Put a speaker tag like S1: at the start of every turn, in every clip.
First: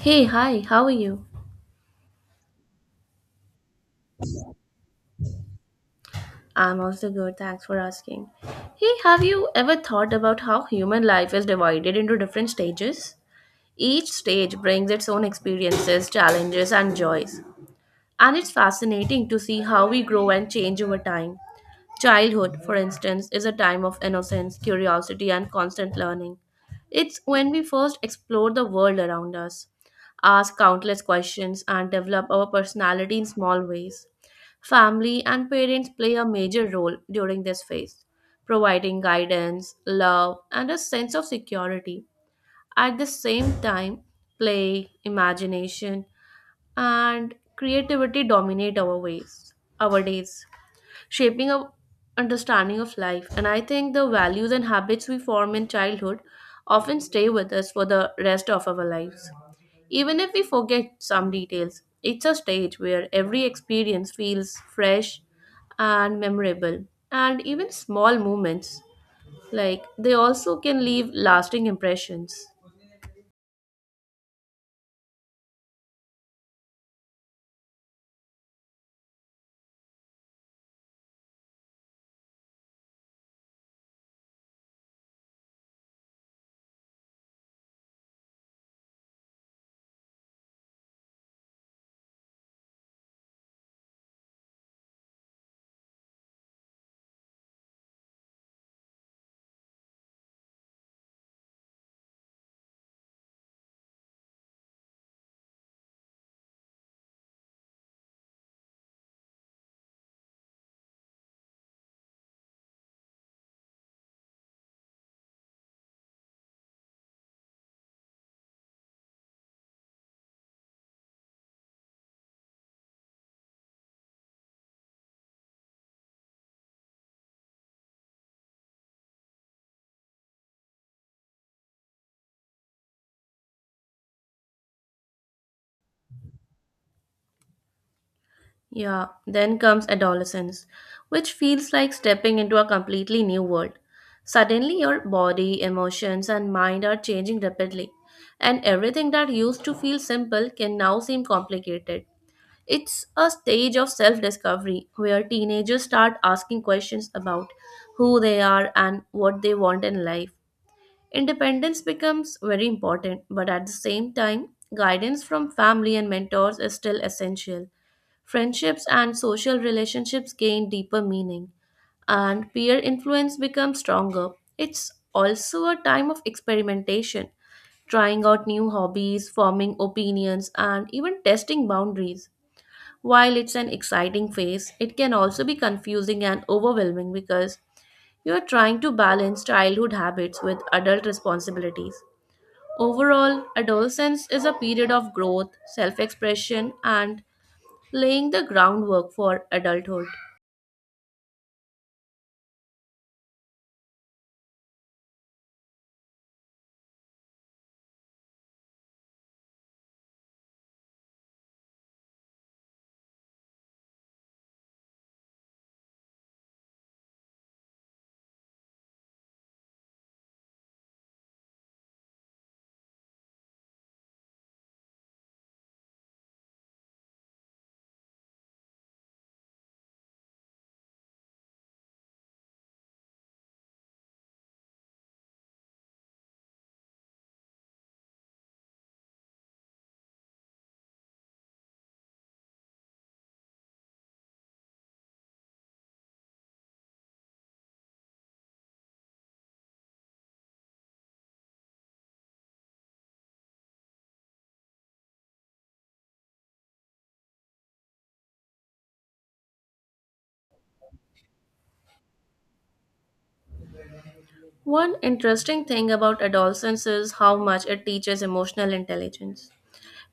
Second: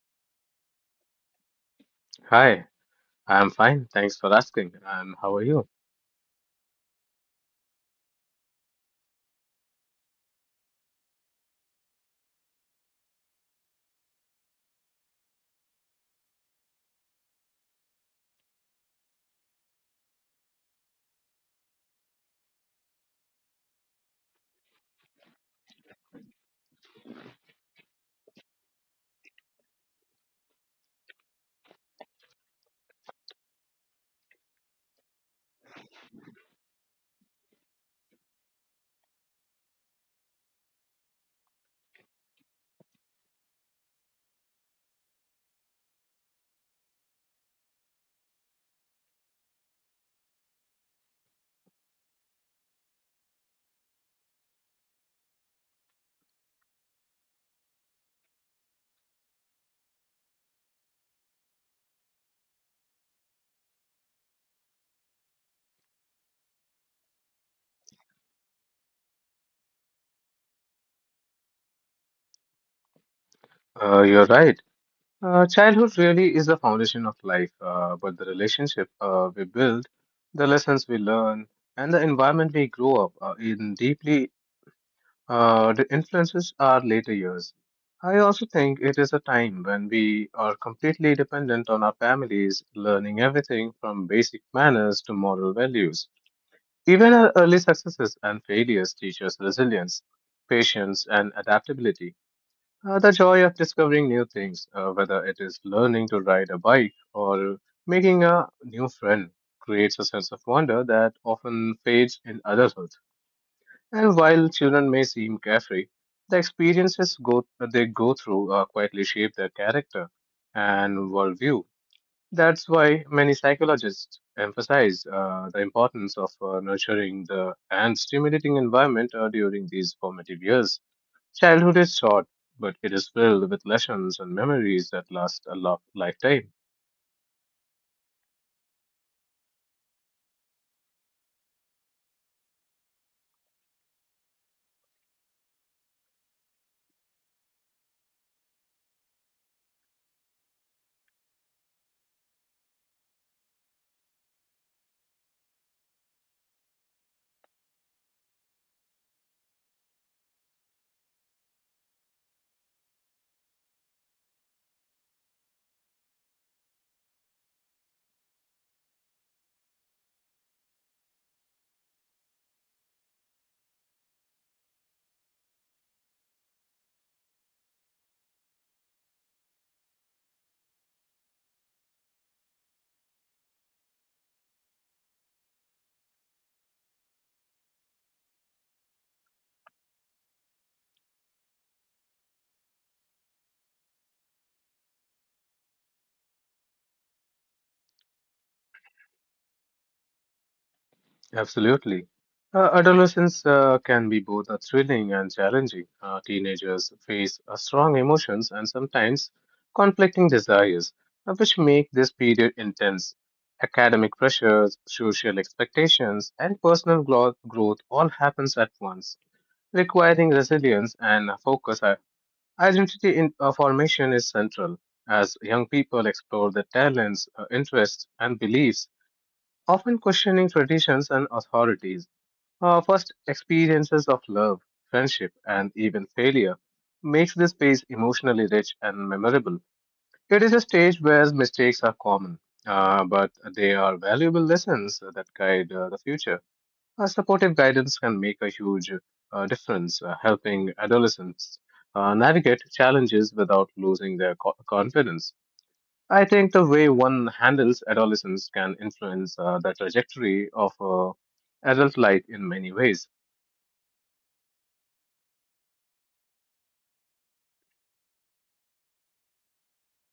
S1: Hey, hi, how are you?
S2: Hi, I'm fine. Thanks for asking. And how are you?
S1: I'm also good, thanks for asking. Hey, have you ever thought about how human life is divided into different stages? Each stage brings its own experiences, challenges, and joys. And it's fascinating to see how we grow and change over time. Childhood, for instance, is a time of innocence, curiosity, and constant learning. It's when we first explore the world around us, ask countless questions, and develop our personality in small ways. Family and parents play a major role during this phase, providing guidance, love, and a sense of security. At the same time, play, imagination, and creativity dominate our days shaping our understanding of life. And I think the values and habits we form in childhood often stay with us for the rest of our lives. Even if we forget some details, it's a stage where every experience feels fresh and memorable. And even small moments, like they also can leave lasting impressions.
S2: You're right. Childhood really is the foundation of life, but the relationship we build, the lessons we learn, and the environment we grow up in deeply the influences our later years. I also think it is a time when we are completely dependent on our families, learning everything from basic manners to moral values. Even our early successes and failures teach us resilience, patience, and adaptability. The joy of discovering new things, whether it is learning to ride a bike or making a new friend, creates a sense of wonder that often fades in adulthood. And while children may seem carefree, the experiences that they go through quietly shape their character and worldview. That's why many psychologists emphasize the importance of nurturing the and stimulating environment during these formative years. Childhood is short, but it is filled with lessons and memories that last a lifetime.
S1: Yeah, then comes adolescence, which feels like stepping into a completely new world. Suddenly, your body, emotions, and mind are changing rapidly, and everything that used to feel simple can now seem complicated. It's a stage of self discovery where teenagers start asking questions about who they are and what they want in life. Independence becomes very important, but at the same time, guidance from family and mentors is still essential. Friendships and social relationships gain deeper meaning, and peer influence becomes stronger. It's also a time of experimentation, trying out new hobbies, forming opinions, and even testing boundaries. While it's an exciting phase, it can also be confusing and overwhelming because you are trying to balance childhood habits with adult responsibilities. Overall, adolescence is a period of growth, self expression, and laying the groundwork for adulthood.
S2: Absolutely. Adolescence can be both thrilling and challenging. Teenagers face strong emotions and sometimes conflicting desires, which make this period intense. Academic pressures, social expectations, and personal growth all happens at once, requiring resilience and focus. Identity formation is central as young people explore their talents, interests, and beliefs, often questioning traditions and authorities. Our first experiences of love, friendship, and even failure makes this phase emotionally rich and memorable. It is a stage where mistakes are common, but they are valuable lessons that guide the future. A supportive guidance can make a huge difference, helping adolescents navigate challenges without losing their confidence. I think the way one handles adolescence can influence the trajectory of adult life in many ways.
S1: One interesting thing about adolescence is how much it teaches emotional intelligence.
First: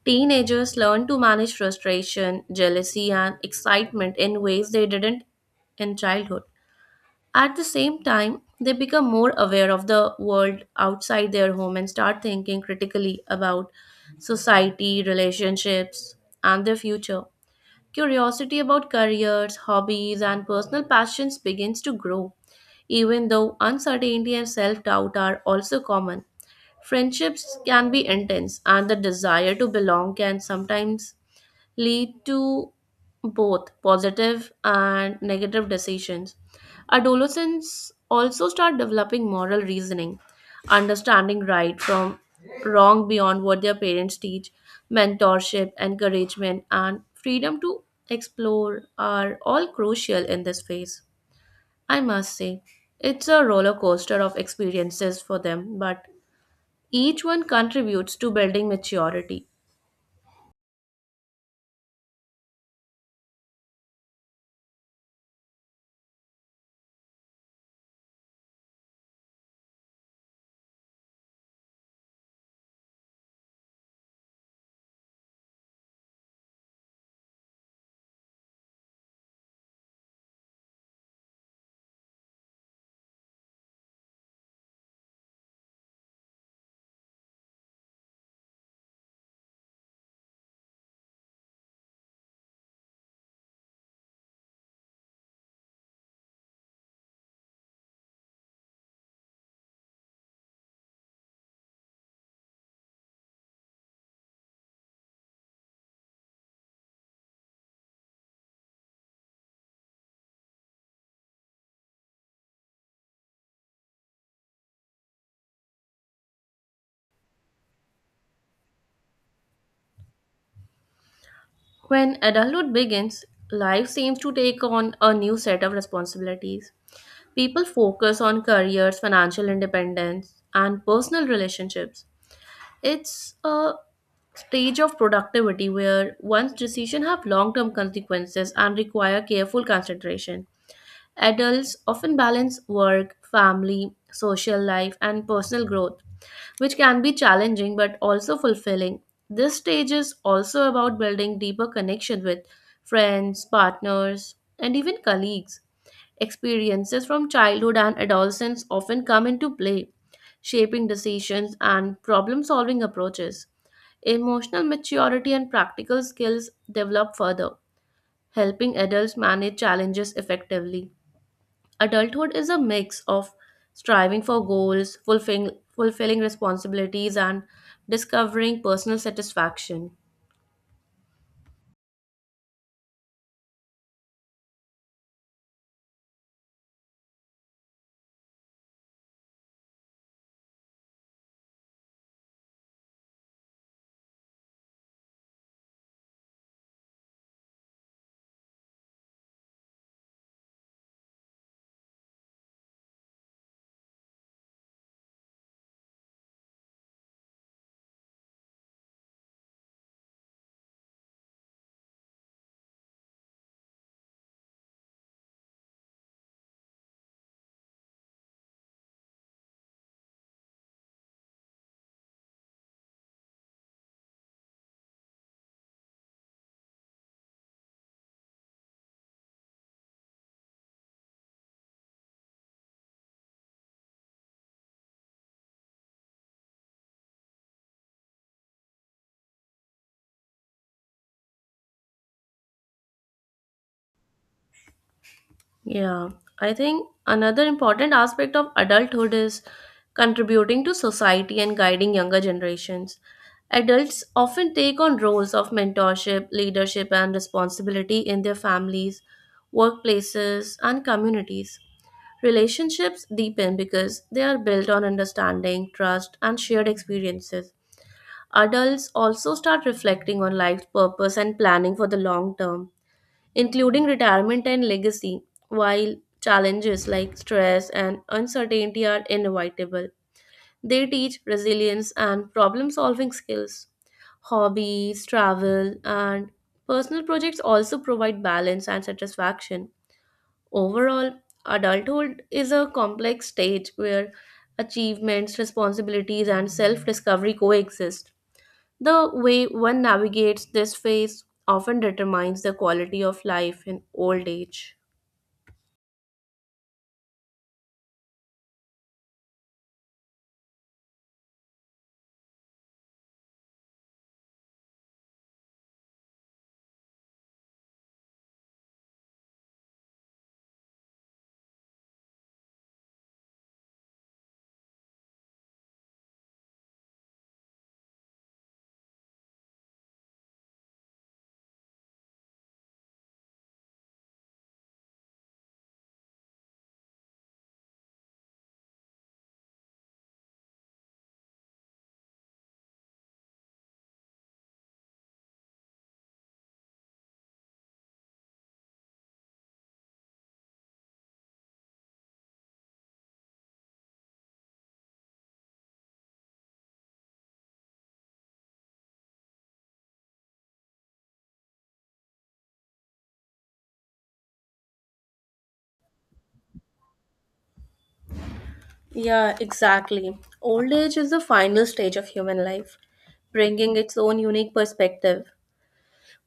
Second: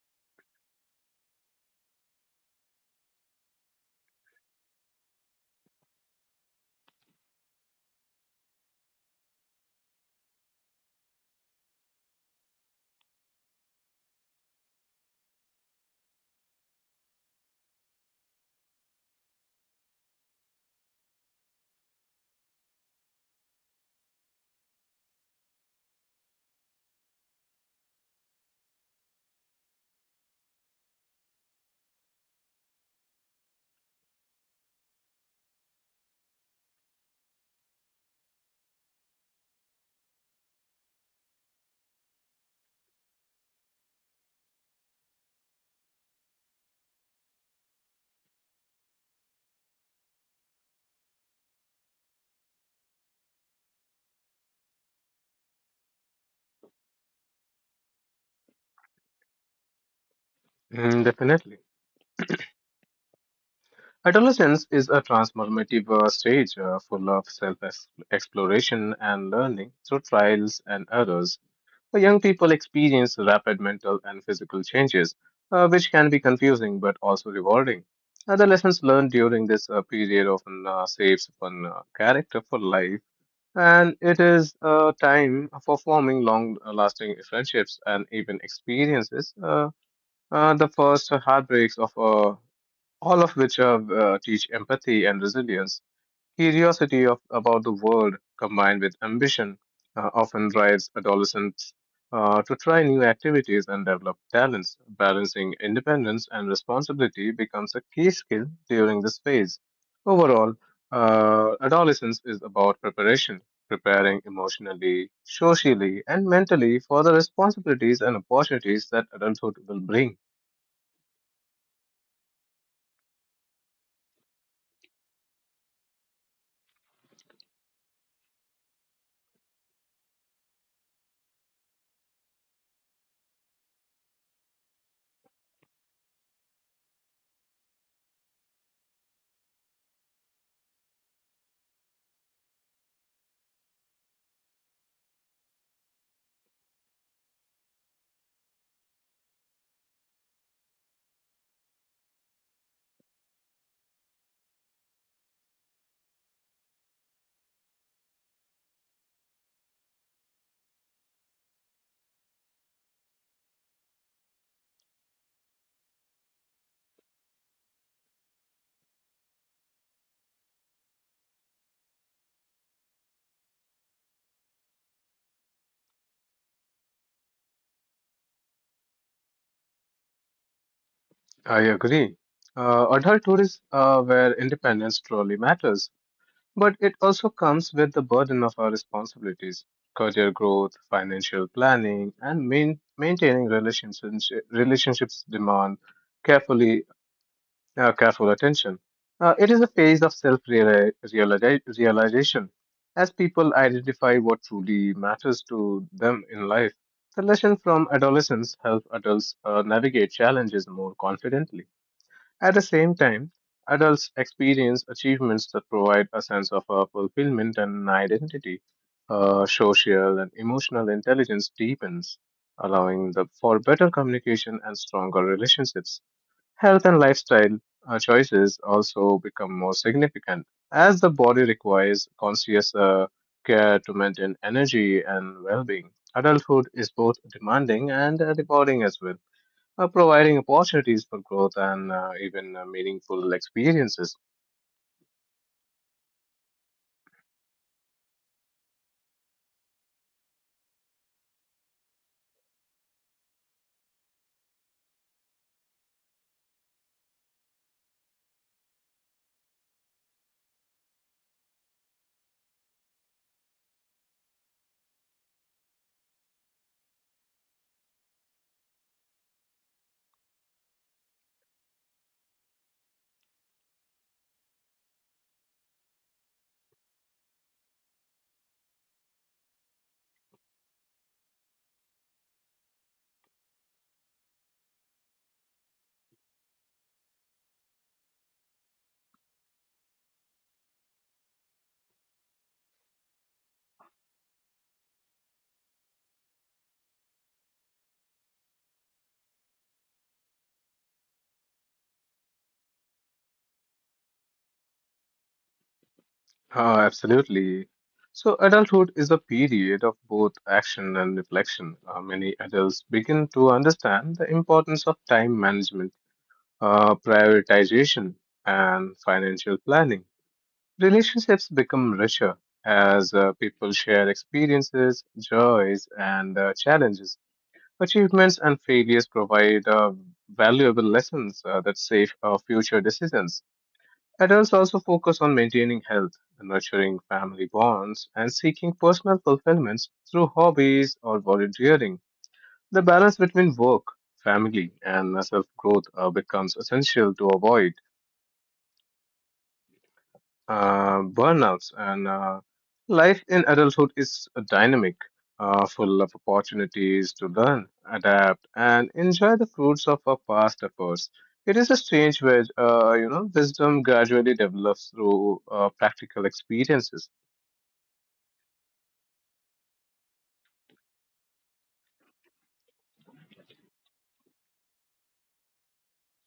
S1: Teenagers learn to manage frustration, jealousy, and excitement in ways they didn't in childhood. At the same time, they become more aware of the world outside their home and start thinking critically about society, relationships, and their future. Curiosity about careers, hobbies, and personal passions begins to grow, even though uncertainty and self doubt are also common. Friendships can be intense, and the desire to belong can sometimes lead to both positive and negative decisions. Adolescents also start developing moral reasoning, understanding right from wrong beyond what their parents teach. Mentorship, encouragement, and freedom to explore are all crucial in this phase. I must say, it's a roller coaster of experiences for them, but each one contributes to building maturity.
S2: Mm, definitely. Adolescence is a transformative stage full of self exploration and learning through trials and errors. The young people experience rapid mental and physical changes, which can be confusing but also rewarding. Lessons learned during this period often shapes one character for life, and it is a time for forming long lasting friendships and even experiences. The first heartbreaks of a all of which teach empathy and resilience. Curiosity about the world combined with ambition often drives adolescents to try new activities and develop talents. Balancing independence and responsibility becomes a key skill during this phase. Overall, adolescence is about preparation, preparing emotionally, socially, and mentally for the responsibilities and opportunities that adulthood will bring.
S1: When adulthood begins, life seems to take on a new set of responsibilities. People focus on careers, financial independence, and personal relationships. It's a stage of productivity where one's decisions have long term consequences and require careful consideration. Adults often balance work, family, social life, and personal growth which can be challenging but also fulfilling. This stage is also about building deeper connection with friends, partners, and even colleagues. Experiences from childhood and adolescence often come into play, shaping decisions and problem solving approaches. Emotional maturity and practical skills develop further, helping adults manage challenges effectively. Adulthood is a mix of striving for goals, fulfilling responsibilities, and discovering personal satisfaction.
S2: I agree. Adulthood is where independence truly matters, but it also comes with the burden of our responsibilities, career growth, financial planning, and maintaining relationships. Relationships demand carefully careful attention. It is a phase of self realization. As people identify what truly matters to them in life, the lesson from adolescence help adults navigate challenges more confidently. At the same time, adults experience achievements that provide a sense of fulfillment and identity. Social and emotional intelligence deepens, allowing the, for better communication and stronger relationships. Health and lifestyle choices also become more significant as the body requires conscious care to maintain energy and well being. Adulthood is both demanding and rewarding as well, providing opportunities for growth and even meaningful experiences.
S1: Yeah, I think another important aspect of adulthood is contributing to society and guiding younger generations. Adults often take on roles of mentorship, leadership, and responsibility in their families, workplaces, and communities. Relationships deepen because they are built on understanding, trust, and shared experiences. Adults also start reflecting on life's purpose and planning for the long term including retirement and legacy, while challenges like stress and uncertainty are inevitable. They teach resilience and problem solving skills. Hobbies, travel, and personal projects also provide balance and satisfaction. Overall, adulthood is a complex stage where achievements, responsibilities, and self discovery coexist. The way one navigates this phase often determines the quality of life in old age.
S2: Absolutely. So, adulthood is a period of both action and reflection. Many adults begin to understand the importance of time management prioritization, and financial planning. Relationships become richer as people share experiences, joys, and challenges. Achievements and failures provide valuable lessons that shape future decisions. Adults also focus on maintaining health, nurturing family bonds, and seeking personal fulfillments through hobbies or volunteering. The balance between work, family, and self growth becomes essential to avoid burnouts and life in adulthood is dynamic full of opportunities to learn adapt and enjoy the fruits of our past efforts it is a strange where you know wisdom gradually develops through practical experiences.
S1: Yeah, exactly. Old age is the final stage of human life, bringing its own unique perspective.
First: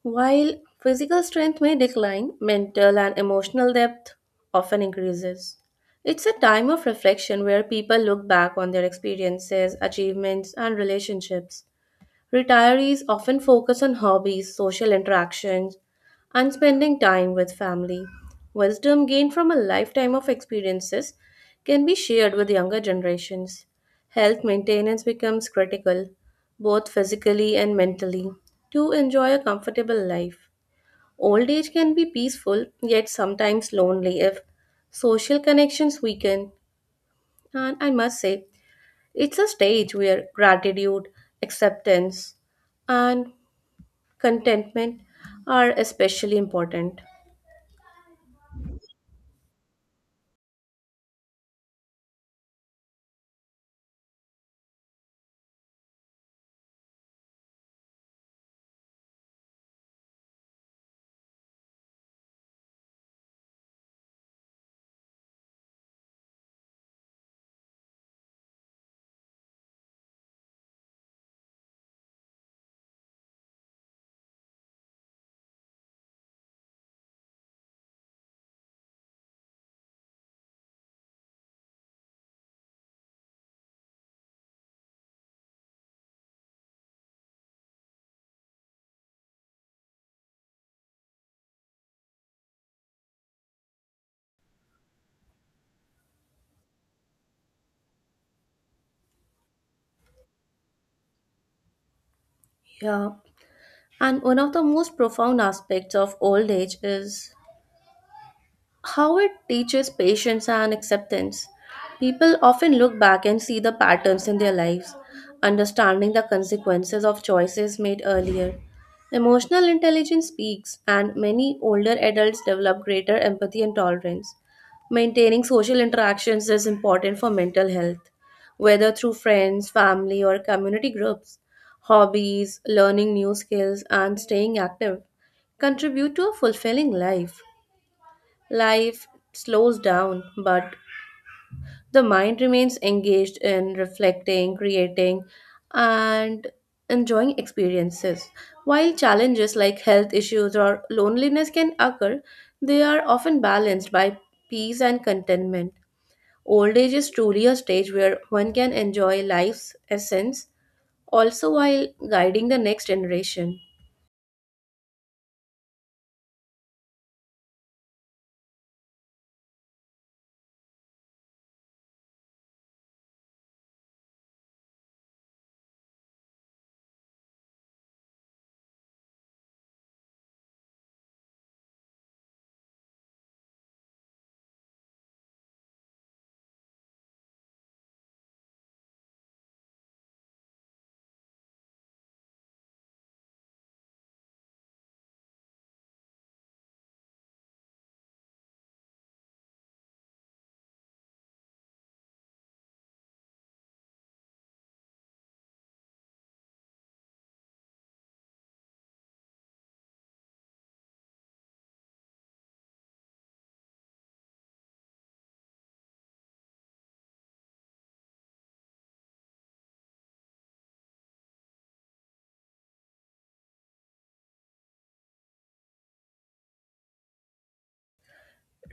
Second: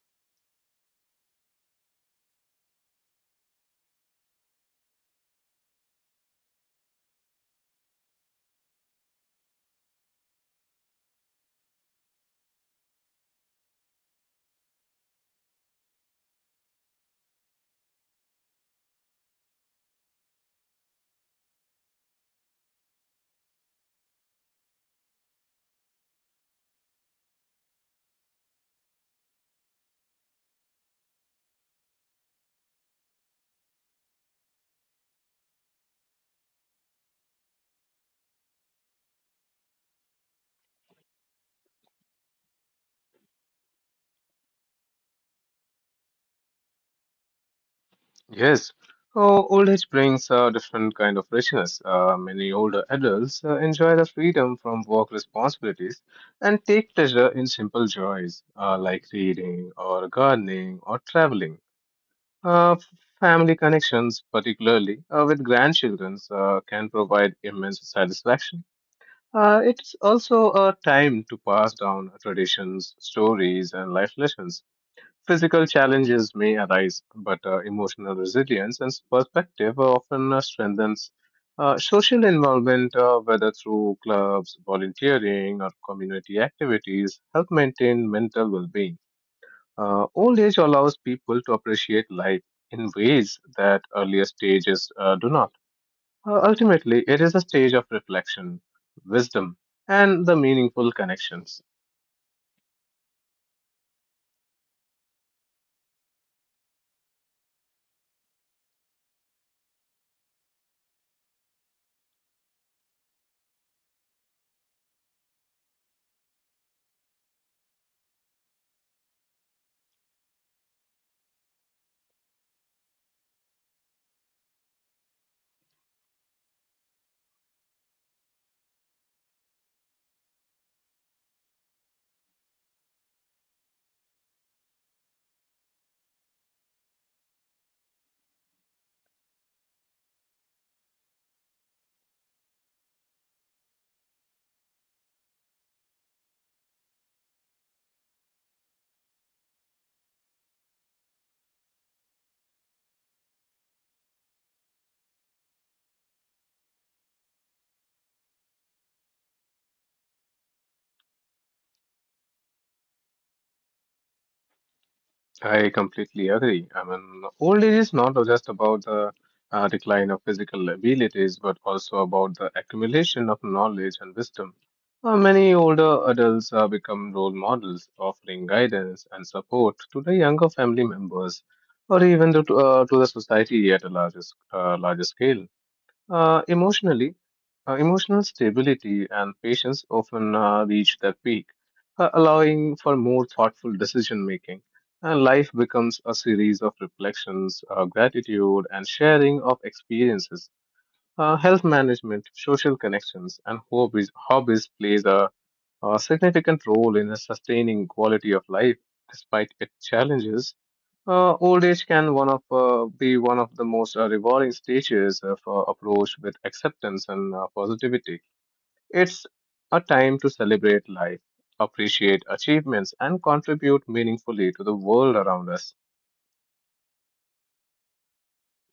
S1: While physical strength may decline, mental and emotional depth often increases. It's a time of reflection where people look back on their experiences, achievements, and relationships. Retirees often focus on hobbies, social interactions, and spending time with family. Wisdom gained from a lifetime of experiences can be shared with younger generations. Health maintenance becomes critical, both physically and mentally, to enjoy a comfortable life. Old age can be peaceful, yet sometimes lonely if social connections weaken. And I must say, it's a stage where gratitude, acceptance, and contentment are especially important.
S2: Yes. Oh, old age brings a different kind of richness. Many older adults enjoy the freedom from work responsibilities and take pleasure in simple joys like reading or gardening or traveling. Uh, family connections, particularly with grandchildren, can provide immense satisfaction. It's also a time to pass down traditions, stories, and life lessons. Physical challenges may arise, but emotional resilience and perspective are often strengthens. Social involvement, whether through clubs, volunteering, or community activities, help maintain mental well-being. Old age allows people to appreciate life in ways that earlier stages do not. Ultimately, it is a stage of reflection, wisdom, and the meaningful connections.
S1: Yeah. And one of the most profound aspects of old age is how it teaches patience and acceptance. People often look back and see the patterns in their lives, understanding the consequences of choices made earlier. Emotional intelligence speaks, and many older adults develop greater empathy and tolerance. Maintaining social interactions is important for mental health, whether through friends, family, or community groups. Hobbies, learning new skills, and staying active contribute to a fulfilling life. Life slows down, but the mind remains engaged in reflecting, creating, and enjoying experiences. While challenges like health issues or loneliness can occur, they are often balanced by peace and contentment. Old age is truly a stage where one can enjoy life's essence also while guiding the next generation.
S2: I completely agree. I mean, old age is not just about the decline of physical abilities, but also about the accumulation of knowledge and wisdom. Many older adults become role models, offering guidance and support to the younger family members, or even to the society at a larger, larger scale. Emotionally, emotional stability and patience often reach their peak, allowing for more thoughtful decision making. And life becomes a series of reflections, gratitude, and sharing of experiences. Health management, social connections, and hobbies plays a significant role in sustaining quality of life despite its challenges. Old age can one of be one of the most rewarding stages of approach with acceptance and positivity. It's a time to celebrate life, appreciate achievements, and contribute meaningfully to the world around us.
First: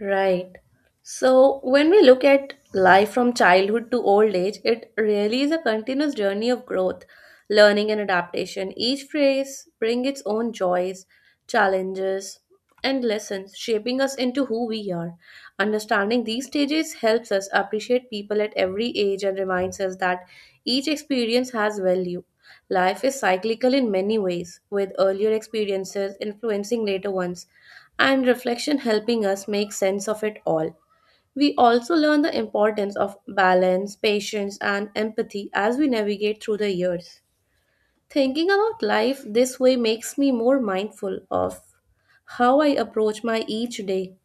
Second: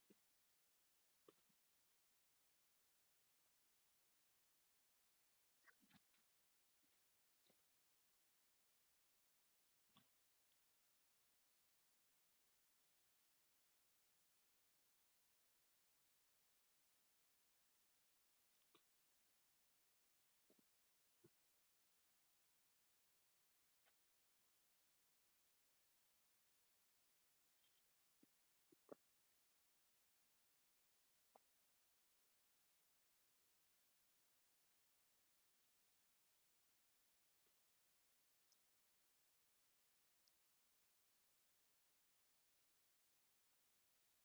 S1: Right. So when we look at life from childhood to old age, it really is a continuous journey of growth, learning, and adaptation. Each phase brings its own joys, challenges, and lessons, shaping us into who we are. Understanding these stages helps us appreciate people at every age and reminds us that each experience has value. Life is cyclical in many ways, with earlier experiences influencing later ones and reflection helping us make sense of it all. We also learn the importance of balance, patience, and empathy as we navigate through the years. Thinking about life this way makes me more mindful of how I approach my each day.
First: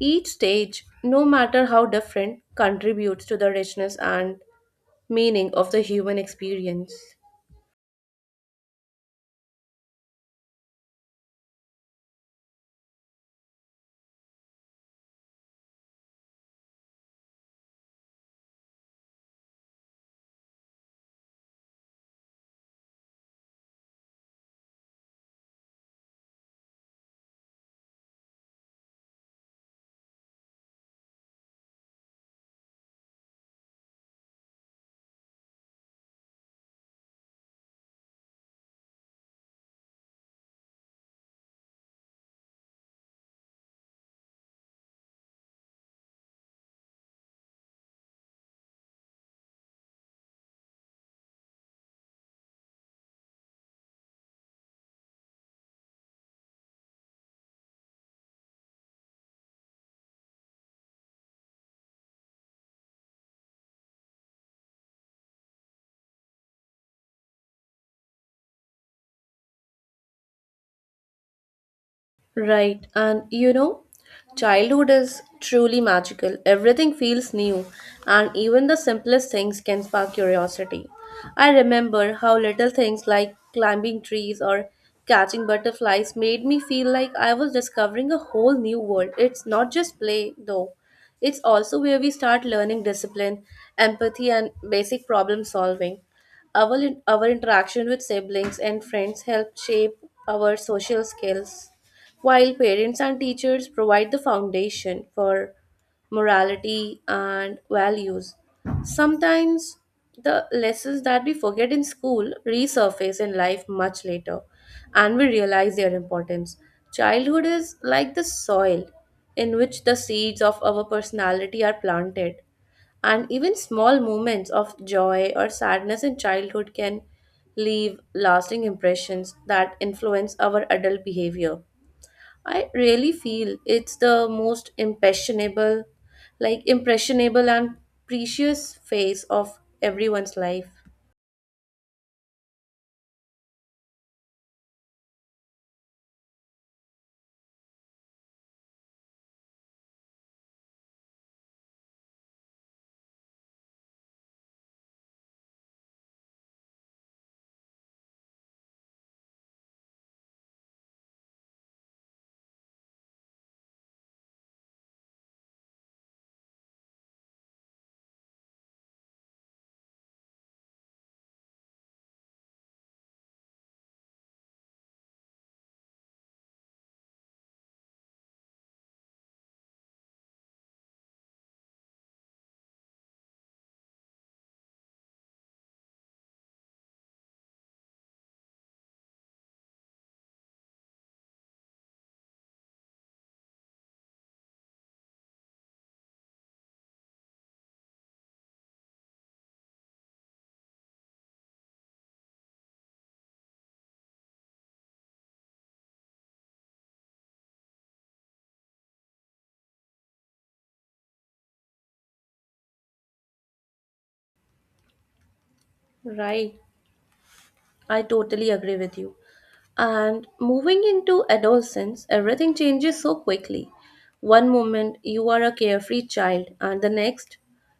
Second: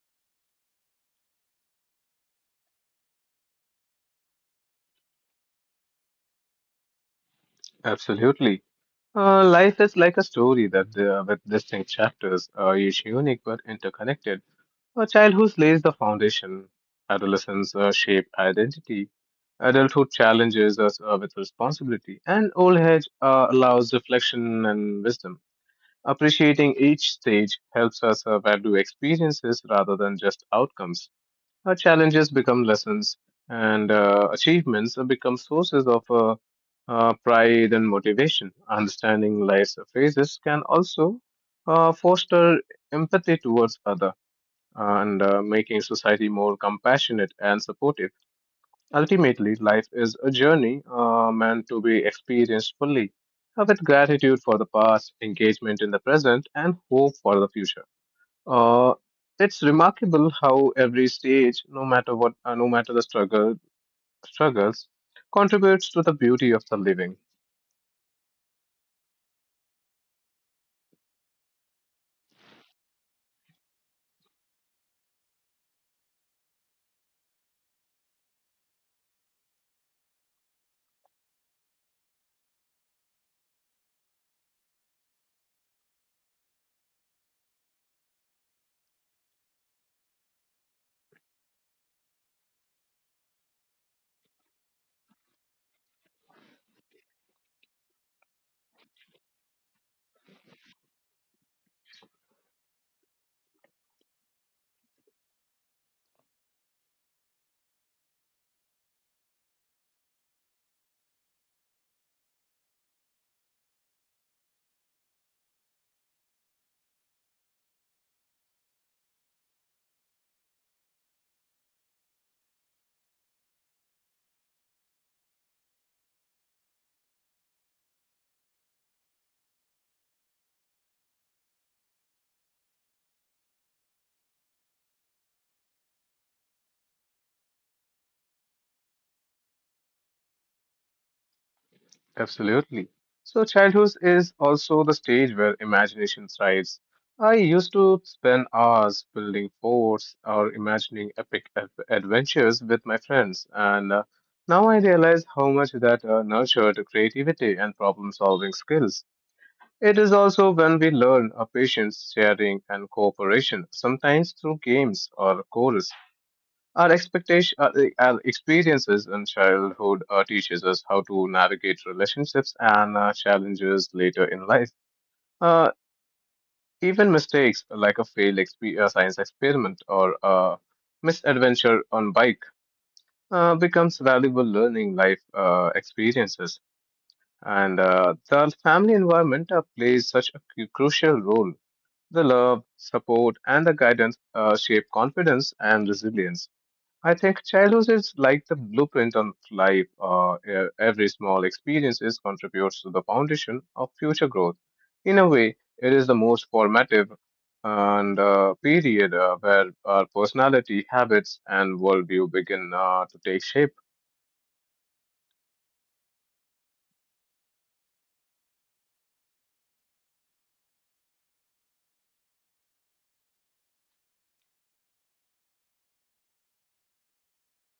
S1: Each stage, no matter how different, contributes to the richness and meaning of the human experience.
S2: Absolutely. Life is like a story that with distinct chapters, each unique but interconnected. A childhood lays the foundation. Adolescence shape identity. Adulthood challenges us with responsibility, and old age allows reflection and wisdom. Appreciating each stage helps us value experiences rather than just outcomes. Our challenges become lessons, and achievements become sources of pride and motivation. Understanding life's phases can also foster empathy towards others and making society more compassionate and supportive. Ultimately, life is a journey meant to be experienced fully, with gratitude for the past, engagement in the present, and hope for the future. Uh, it's remarkable how every stage, no matter what, no matter the struggles, contributes to the beauty of the living.
S1: Right, and you know, childhood is truly magical. Everything feels new, and even the simplest things can spark curiosity. I remember how little things like climbing trees or catching butterflies made me feel like I was discovering a whole new world. It's not just play, though, it's also where we start learning discipline, empathy, and basic problem solving. Our, our interaction with siblings and friends help shape our social skills while parents and teachers provide the foundation for morality and values. Sometimes the lessons that we forget in school resurface in life much later and we realize their importance. Childhood is like the soil in which the seeds of our personality are planted, and even small moments of joy or sadness in childhood can leave lasting impressions that influence our adult behavior. I really feel it's the most impressionable, like impressionable and precious phase of everyone's life.
S2: Absolutely. So childhood is also the stage where imagination thrives. I used to spend hours building forts or imagining epic adventures with my friends, and now I realize how much that nurtured creativity and problem-solving skills. It is also when we learn our patience, sharing, and cooperation, sometimes through games or chorus. Our experiences in childhood teaches us how to navigate relationships and challenges later in life. Uh, even mistakes like a science experiment or a misadventure on bike becomes valuable learning life experiences. And the family environment plays such a crucial role. The love, support, and the guidance shape confidence and resilience. I think childhood is like the blueprint on life. Every small experiences contributes to the foundation of future growth. In a way, it is the most formative and period where our personality, habits, and worldview begin to take shape.
S1: Right, I totally agree with you. And moving into adolescence, everything changes so quickly. One moment you are a carefree child, and the next,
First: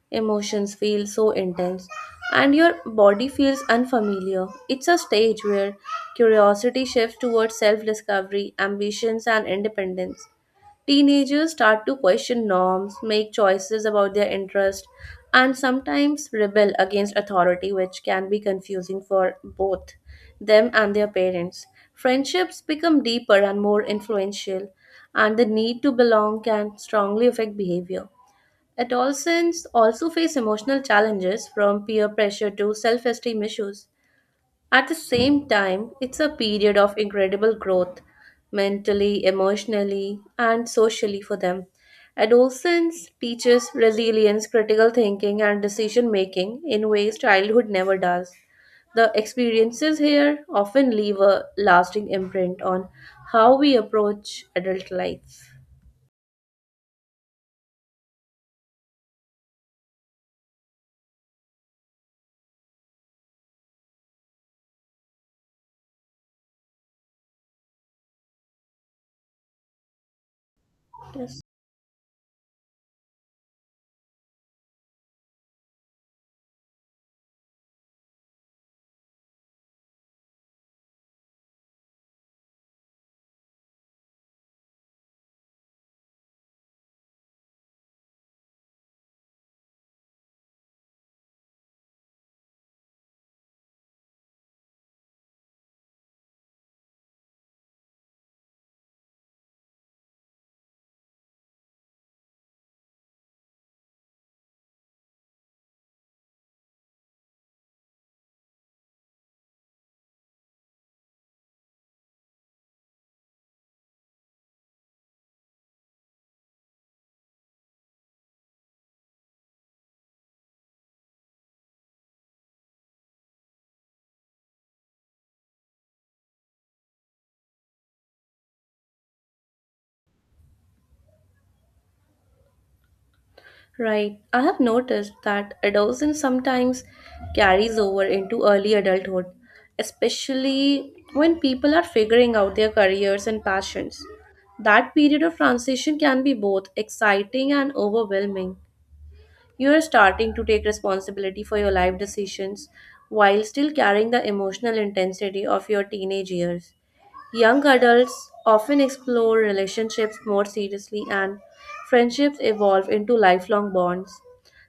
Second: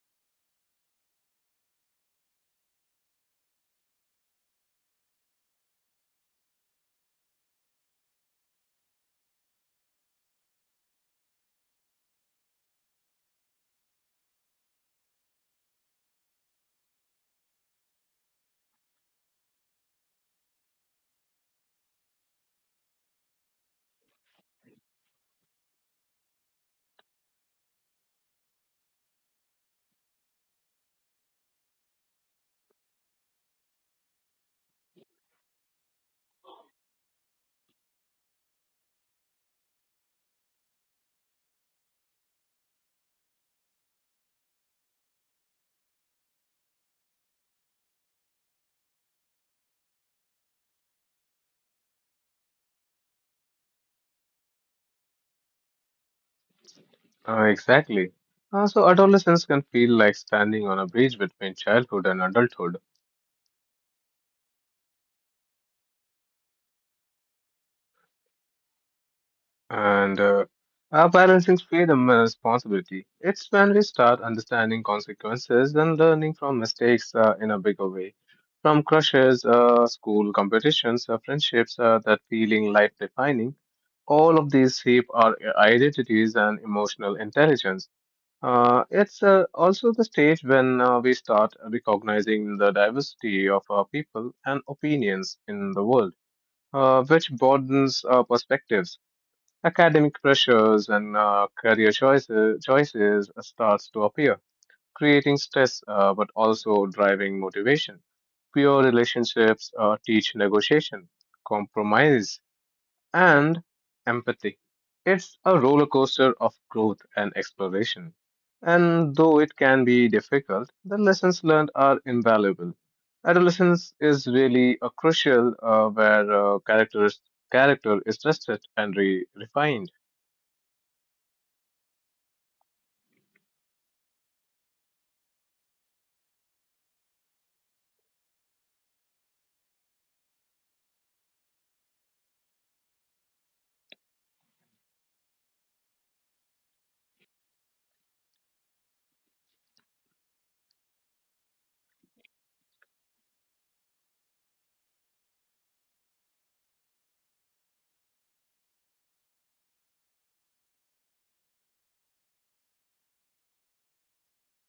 S1: emotions feel so intense, and your body feels unfamiliar. It's a stage where curiosity shifts towards self discovery, ambitions, and independence. Teenagers start to question norms, make choices about their interest, and sometimes rebel against authority, which can be confusing for both them and their parents. Friendships become deeper and more influential, and the need to belong can strongly affect behavior. Adolescents also face emotional challenges from peer pressure to self esteem issues. At the same time, it's a period of incredible growth mentally, emotionally, and socially for them. Adolescence teaches resilience, critical thinking, and decision making in ways childhood never does. The experiences here often leave a lasting imprint on how we approach adult life.
S2: Exactly. So adolescence can feel like standing on a bridge between childhood and adulthood. And our
S1: Yes.
S2: balancing freedom and responsibility. It's when we start understanding consequences and learning from mistakes in a bigger way. From crushes, school competitions, friendships that feeling life defining, all of these shape our identities and emotional intelligence. It's also the stage when we start recognizing the diversity of our people and opinions in the world, which broadens our perspectives academic pressures and career choices starts to appear, creating stress but also driving motivation. Pure relationships teach negotiation, compromise, and empathy. It's a roller coaster of growth and exploration. And though it can be difficult, the lessons learned are invaluable. Adolescence is really a crucial where character is tested and refined.
S1: Right. I have noticed that adolescence sometimes carries over into early adulthood, especially when people are figuring out their careers and passions. That period of transition can be both exciting and overwhelming. You are starting to take responsibility for your life decisions while still carrying the emotional intensity of your teenage years. Young adults often explore relationships more seriously, and friendships evolve into lifelong bonds.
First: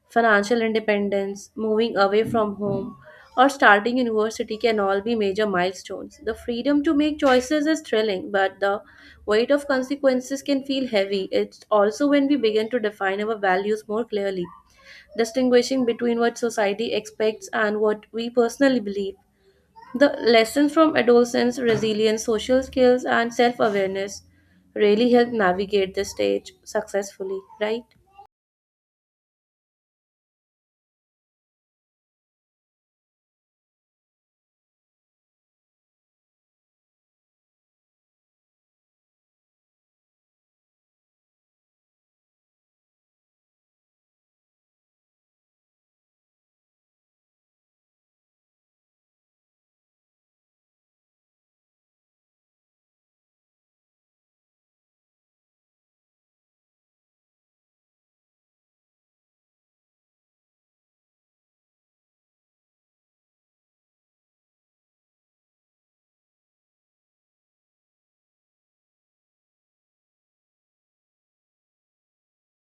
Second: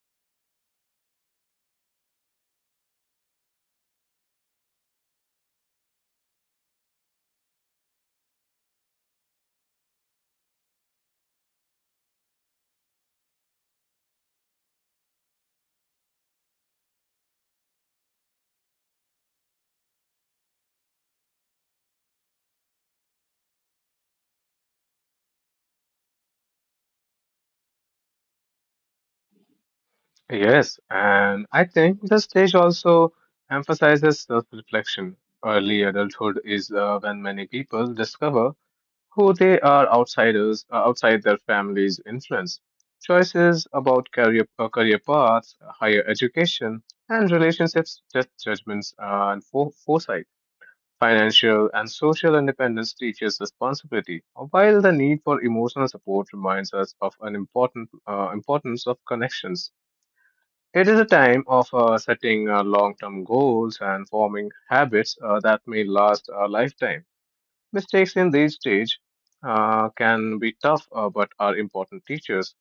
S1: Financial independence, moving away from home, or starting university can all be major milestones. The freedom to make choices is thrilling, but the weight of consequences can feel heavy. It's also when we begin to define our values more clearly, distinguishing between what society expects and what we personally believe. The lessons from adolescence, resilience, social skills, and self awareness really help navigate this stage successfully, right?
S2: Yes, and I think the stage also emphasizes self-reflection. Early adulthood is when many people discover who they are outsiders outside their family's influence. Choices about career paths, higher education, and relationships test judgments and foresight. Financial and social independence teaches responsibility, while the need for emotional support reminds us of an important importance of connections. It is a time of setting long term goals and forming habits that may last a lifetime. Mistakes in this stage can be tough but are important teachers.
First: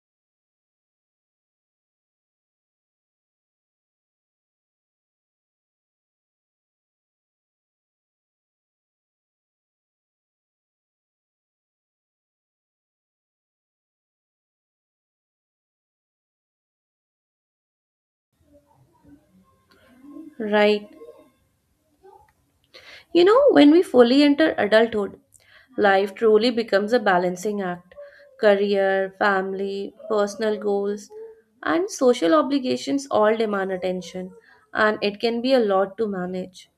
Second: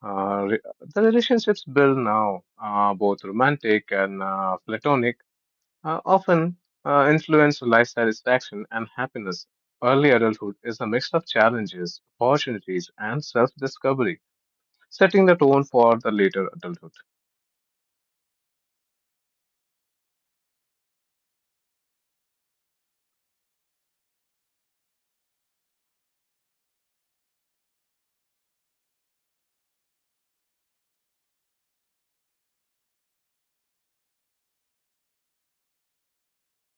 S2: Uh, re- the relationships built now, both romantic and platonic, often influence life satisfaction and happiness. Early adulthood is a mix of challenges, opportunities, and self discovery, setting the tone for the later adulthood.
S1: Right. You know, when we fully enter adulthood, life truly becomes a balancing act. Career, family, personal goals, and social obligations all demand attention, and it can be a lot to manage.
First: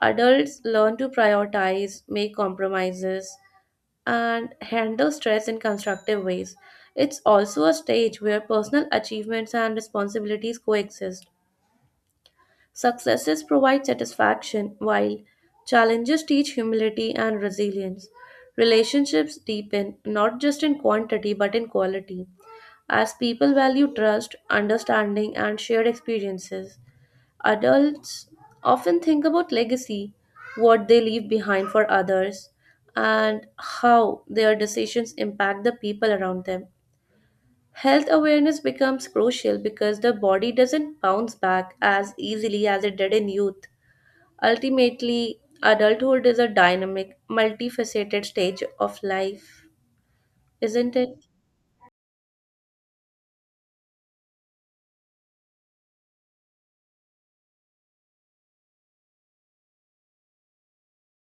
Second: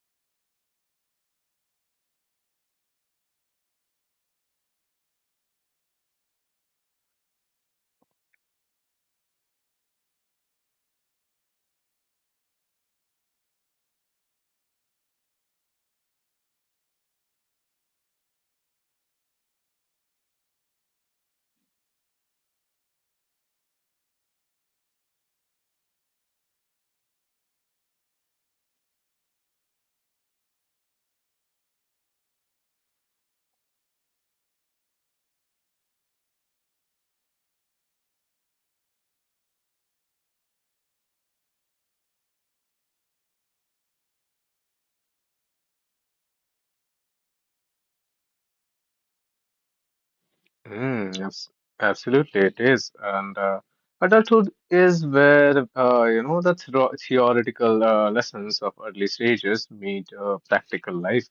S1: Adults learn to prioritize, make compromises, and handle stress in constructive ways. It's also a stage where personal achievements and responsibilities coexist. Successes provide satisfaction, while challenges teach humility and resilience. Relationships deepen not just in quantity but in quality, as people value trust, understanding, and shared experiences. Adults often think about legacy, what they leave behind for others, and how their decisions impact the people around them. Health awareness becomes crucial because the body doesn't bounce back as easily as it did in youth. Ultimately, adulthood is a dynamic, multifaceted stage of life, isn't
S2: Mm,
S1: it?
S2: yes, absolutely, it is. And adulthood is where you know the theoretical lessons of early stages meet practical life.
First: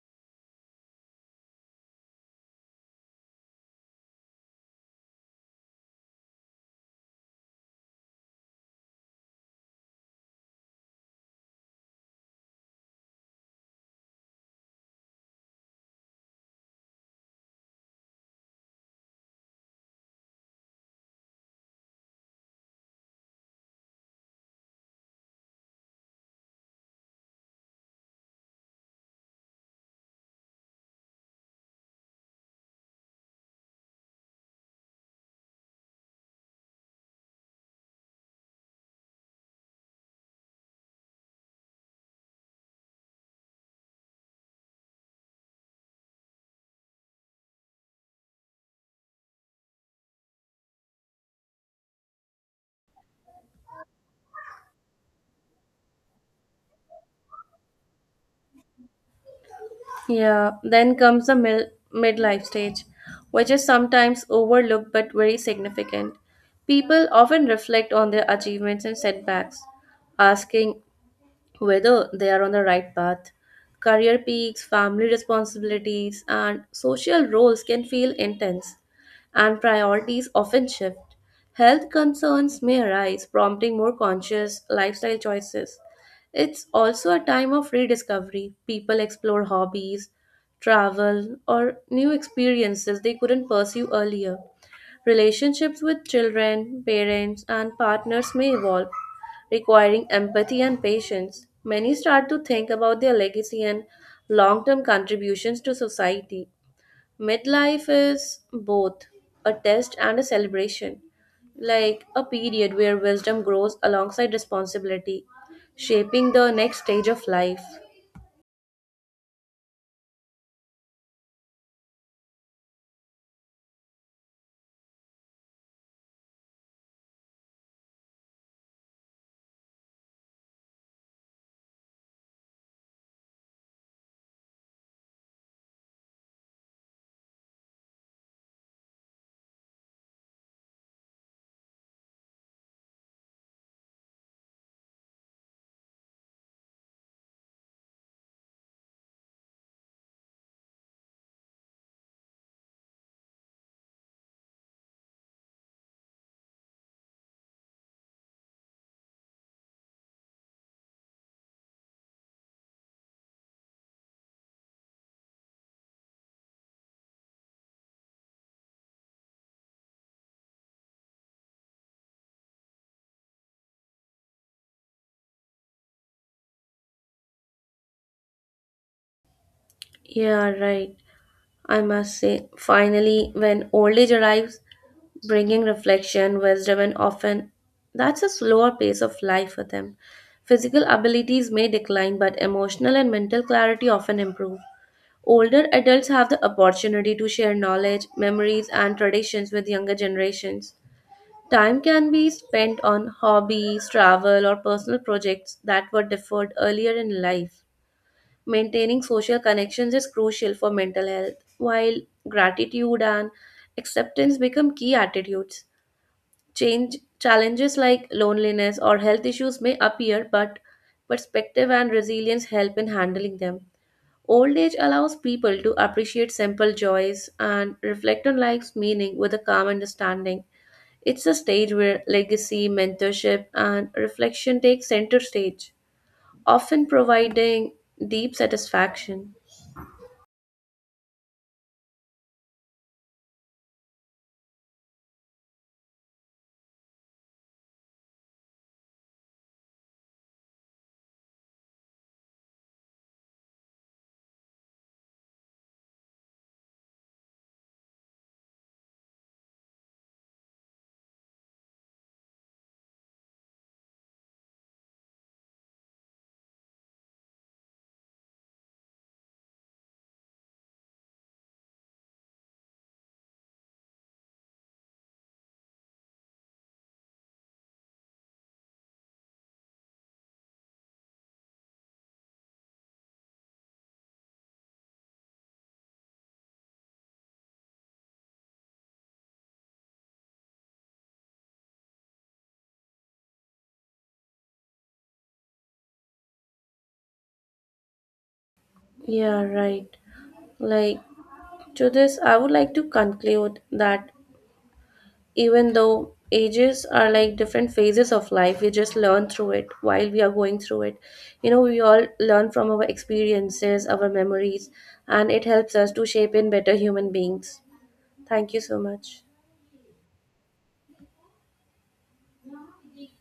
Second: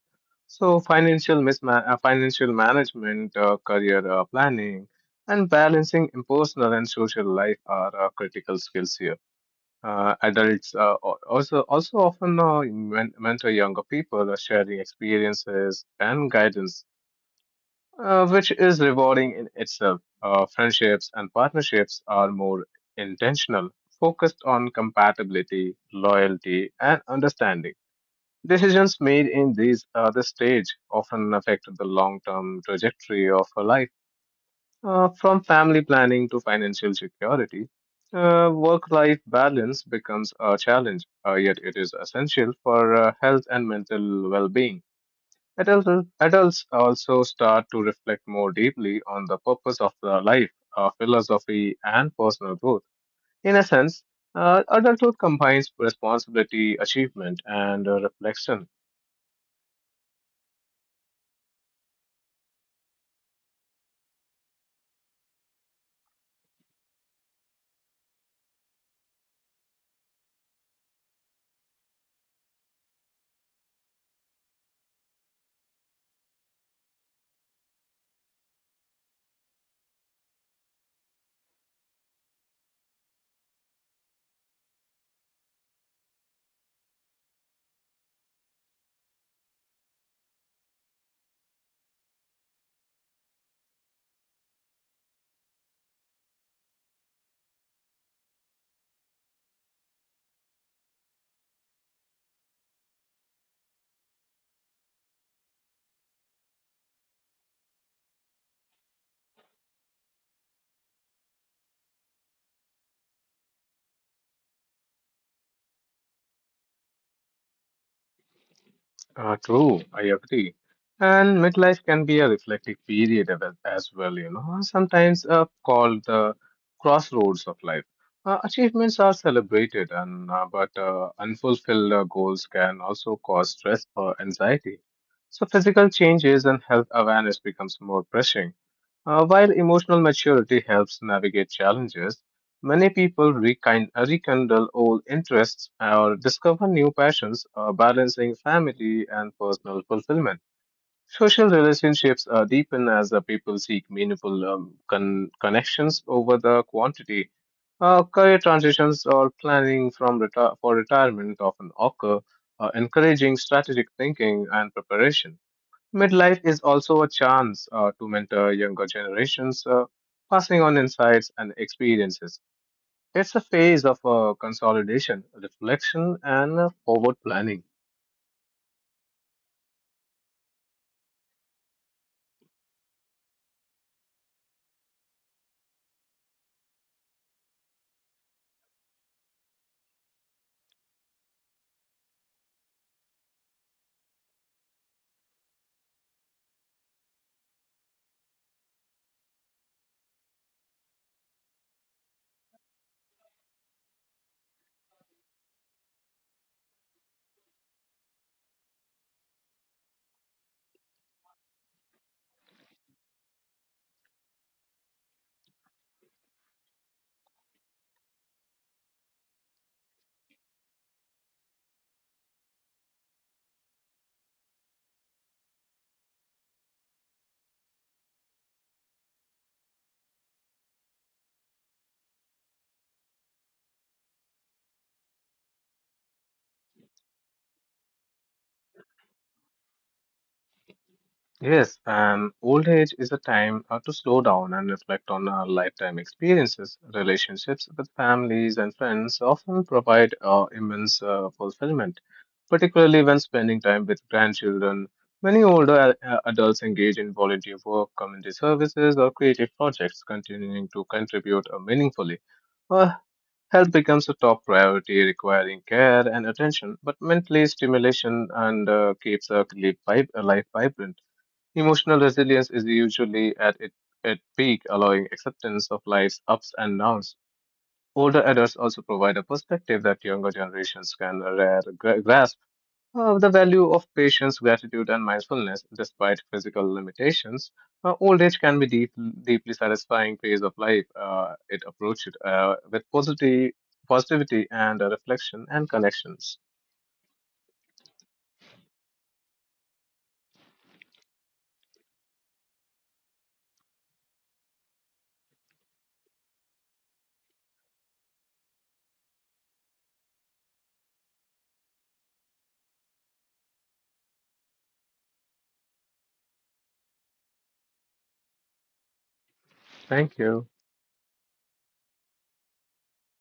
S2: So financial management, career planning, and balancing personal and social life are critical skills here. Adults also often mentor younger people, sharing experiences and guidance which is rewarding in itself. Friendships and partnerships are more intentional, focused on compatibility, loyalty, and understanding. Decisions made in these other stage often affect the long-term trajectory of a life, from family planning to financial security. Work-life balance becomes a challenge, yet it is essential for health and mental well-being. Adults also start to reflect more deeply on the purpose of their life, philosophy, and personal growth. In a sense, adulthood combines responsibility, achievement, and reflection.
S1: Yeah, then comes the midlife stage, which is sometimes overlooked but very significant. People often reflect on their achievements and setbacks, asking whether they are on the right path. Career peaks, family responsibilities, and social roles can feel intense, and priorities often shift. Health concerns may arise, prompting more conscious lifestyle choices. It's also a time of rediscovery. People explore hobbies, travel, or new experiences they couldn't pursue earlier. Relationships with children, parents, and partners may evolve, requiring empathy and patience. Many start to think about their legacy and long term contributions to society. Midlife is both a test and a celebration, like a period where wisdom grows alongside responsibility, shaping the next stage of life.
S2: True, I agree. And midlife can be a reflective period of it as well, you know, sometimes called the crossroads of life. Achievements are celebrated, and but unfulfilled goals can also cause stress or anxiety. So physical changes and health awareness becomes more pressing. While emotional maturity helps navigate challenges, many people rekindle old interests or discover new passions, balancing family and personal fulfillment. Social relationships deepen as the people seek meaningful connections over the quantity. Career transitions or planning from for retirement often occur, encouraging strategic thinking and preparation. Midlife is also a chance to mentor younger generations, passing on insights and experiences. It's a phase of consolidation, reflection, and forward planning.
S1: Yeah, right. I must say, finally, when old age arrives, bringing reflection, wisdom, and often that's a slower pace of life for them. Physical abilities may decline, but emotional and mental clarity often improve. Older adults have the opportunity to share knowledge, memories, and traditions with younger generations. Time can be spent on hobbies, travel, or personal projects that were deferred earlier in life. Maintaining social connections is crucial for mental health, while gratitude and acceptance become key attitudes. Change challenges like loneliness or health issues may appear, but perspective and resilience help in handling them. Old age allows people to appreciate simple joys and reflect on life's meaning with a calm understanding. It's a stage where legacy, mentorship, and reflection take center stage, often providing deep satisfaction.
S2: Yes, and old age is a time to slow down and reflect on our lifetime experiences. Relationships with families and friends often provide immense fulfillment, particularly when spending time with grandchildren. Many older adults engage in volunteer work, community services, or creative projects, continuing to contribute meaningfully. Uh, Health becomes a top priority, requiring care and attention, but mentally stimulation and keeps a life vibrant. Emotional resilience is usually at peak, allowing acceptance of life's ups and downs. Older adults also provide a perspective that younger generations can rare grasp of the value of patience, gratitude, and mindfulness. Despite physical limitations, uh, old age can be deeply satisfying phase of life. It approached with positivity and reflection and connections.
S1: Yeah, right. Like to this, I would like to conclude that even though ages are like different phases of life, we just learn through it while we are going through it. You know, we all learn from our experiences, our memories, and it helps us to shape in better human beings. Thank you so much.
S2: Thank you.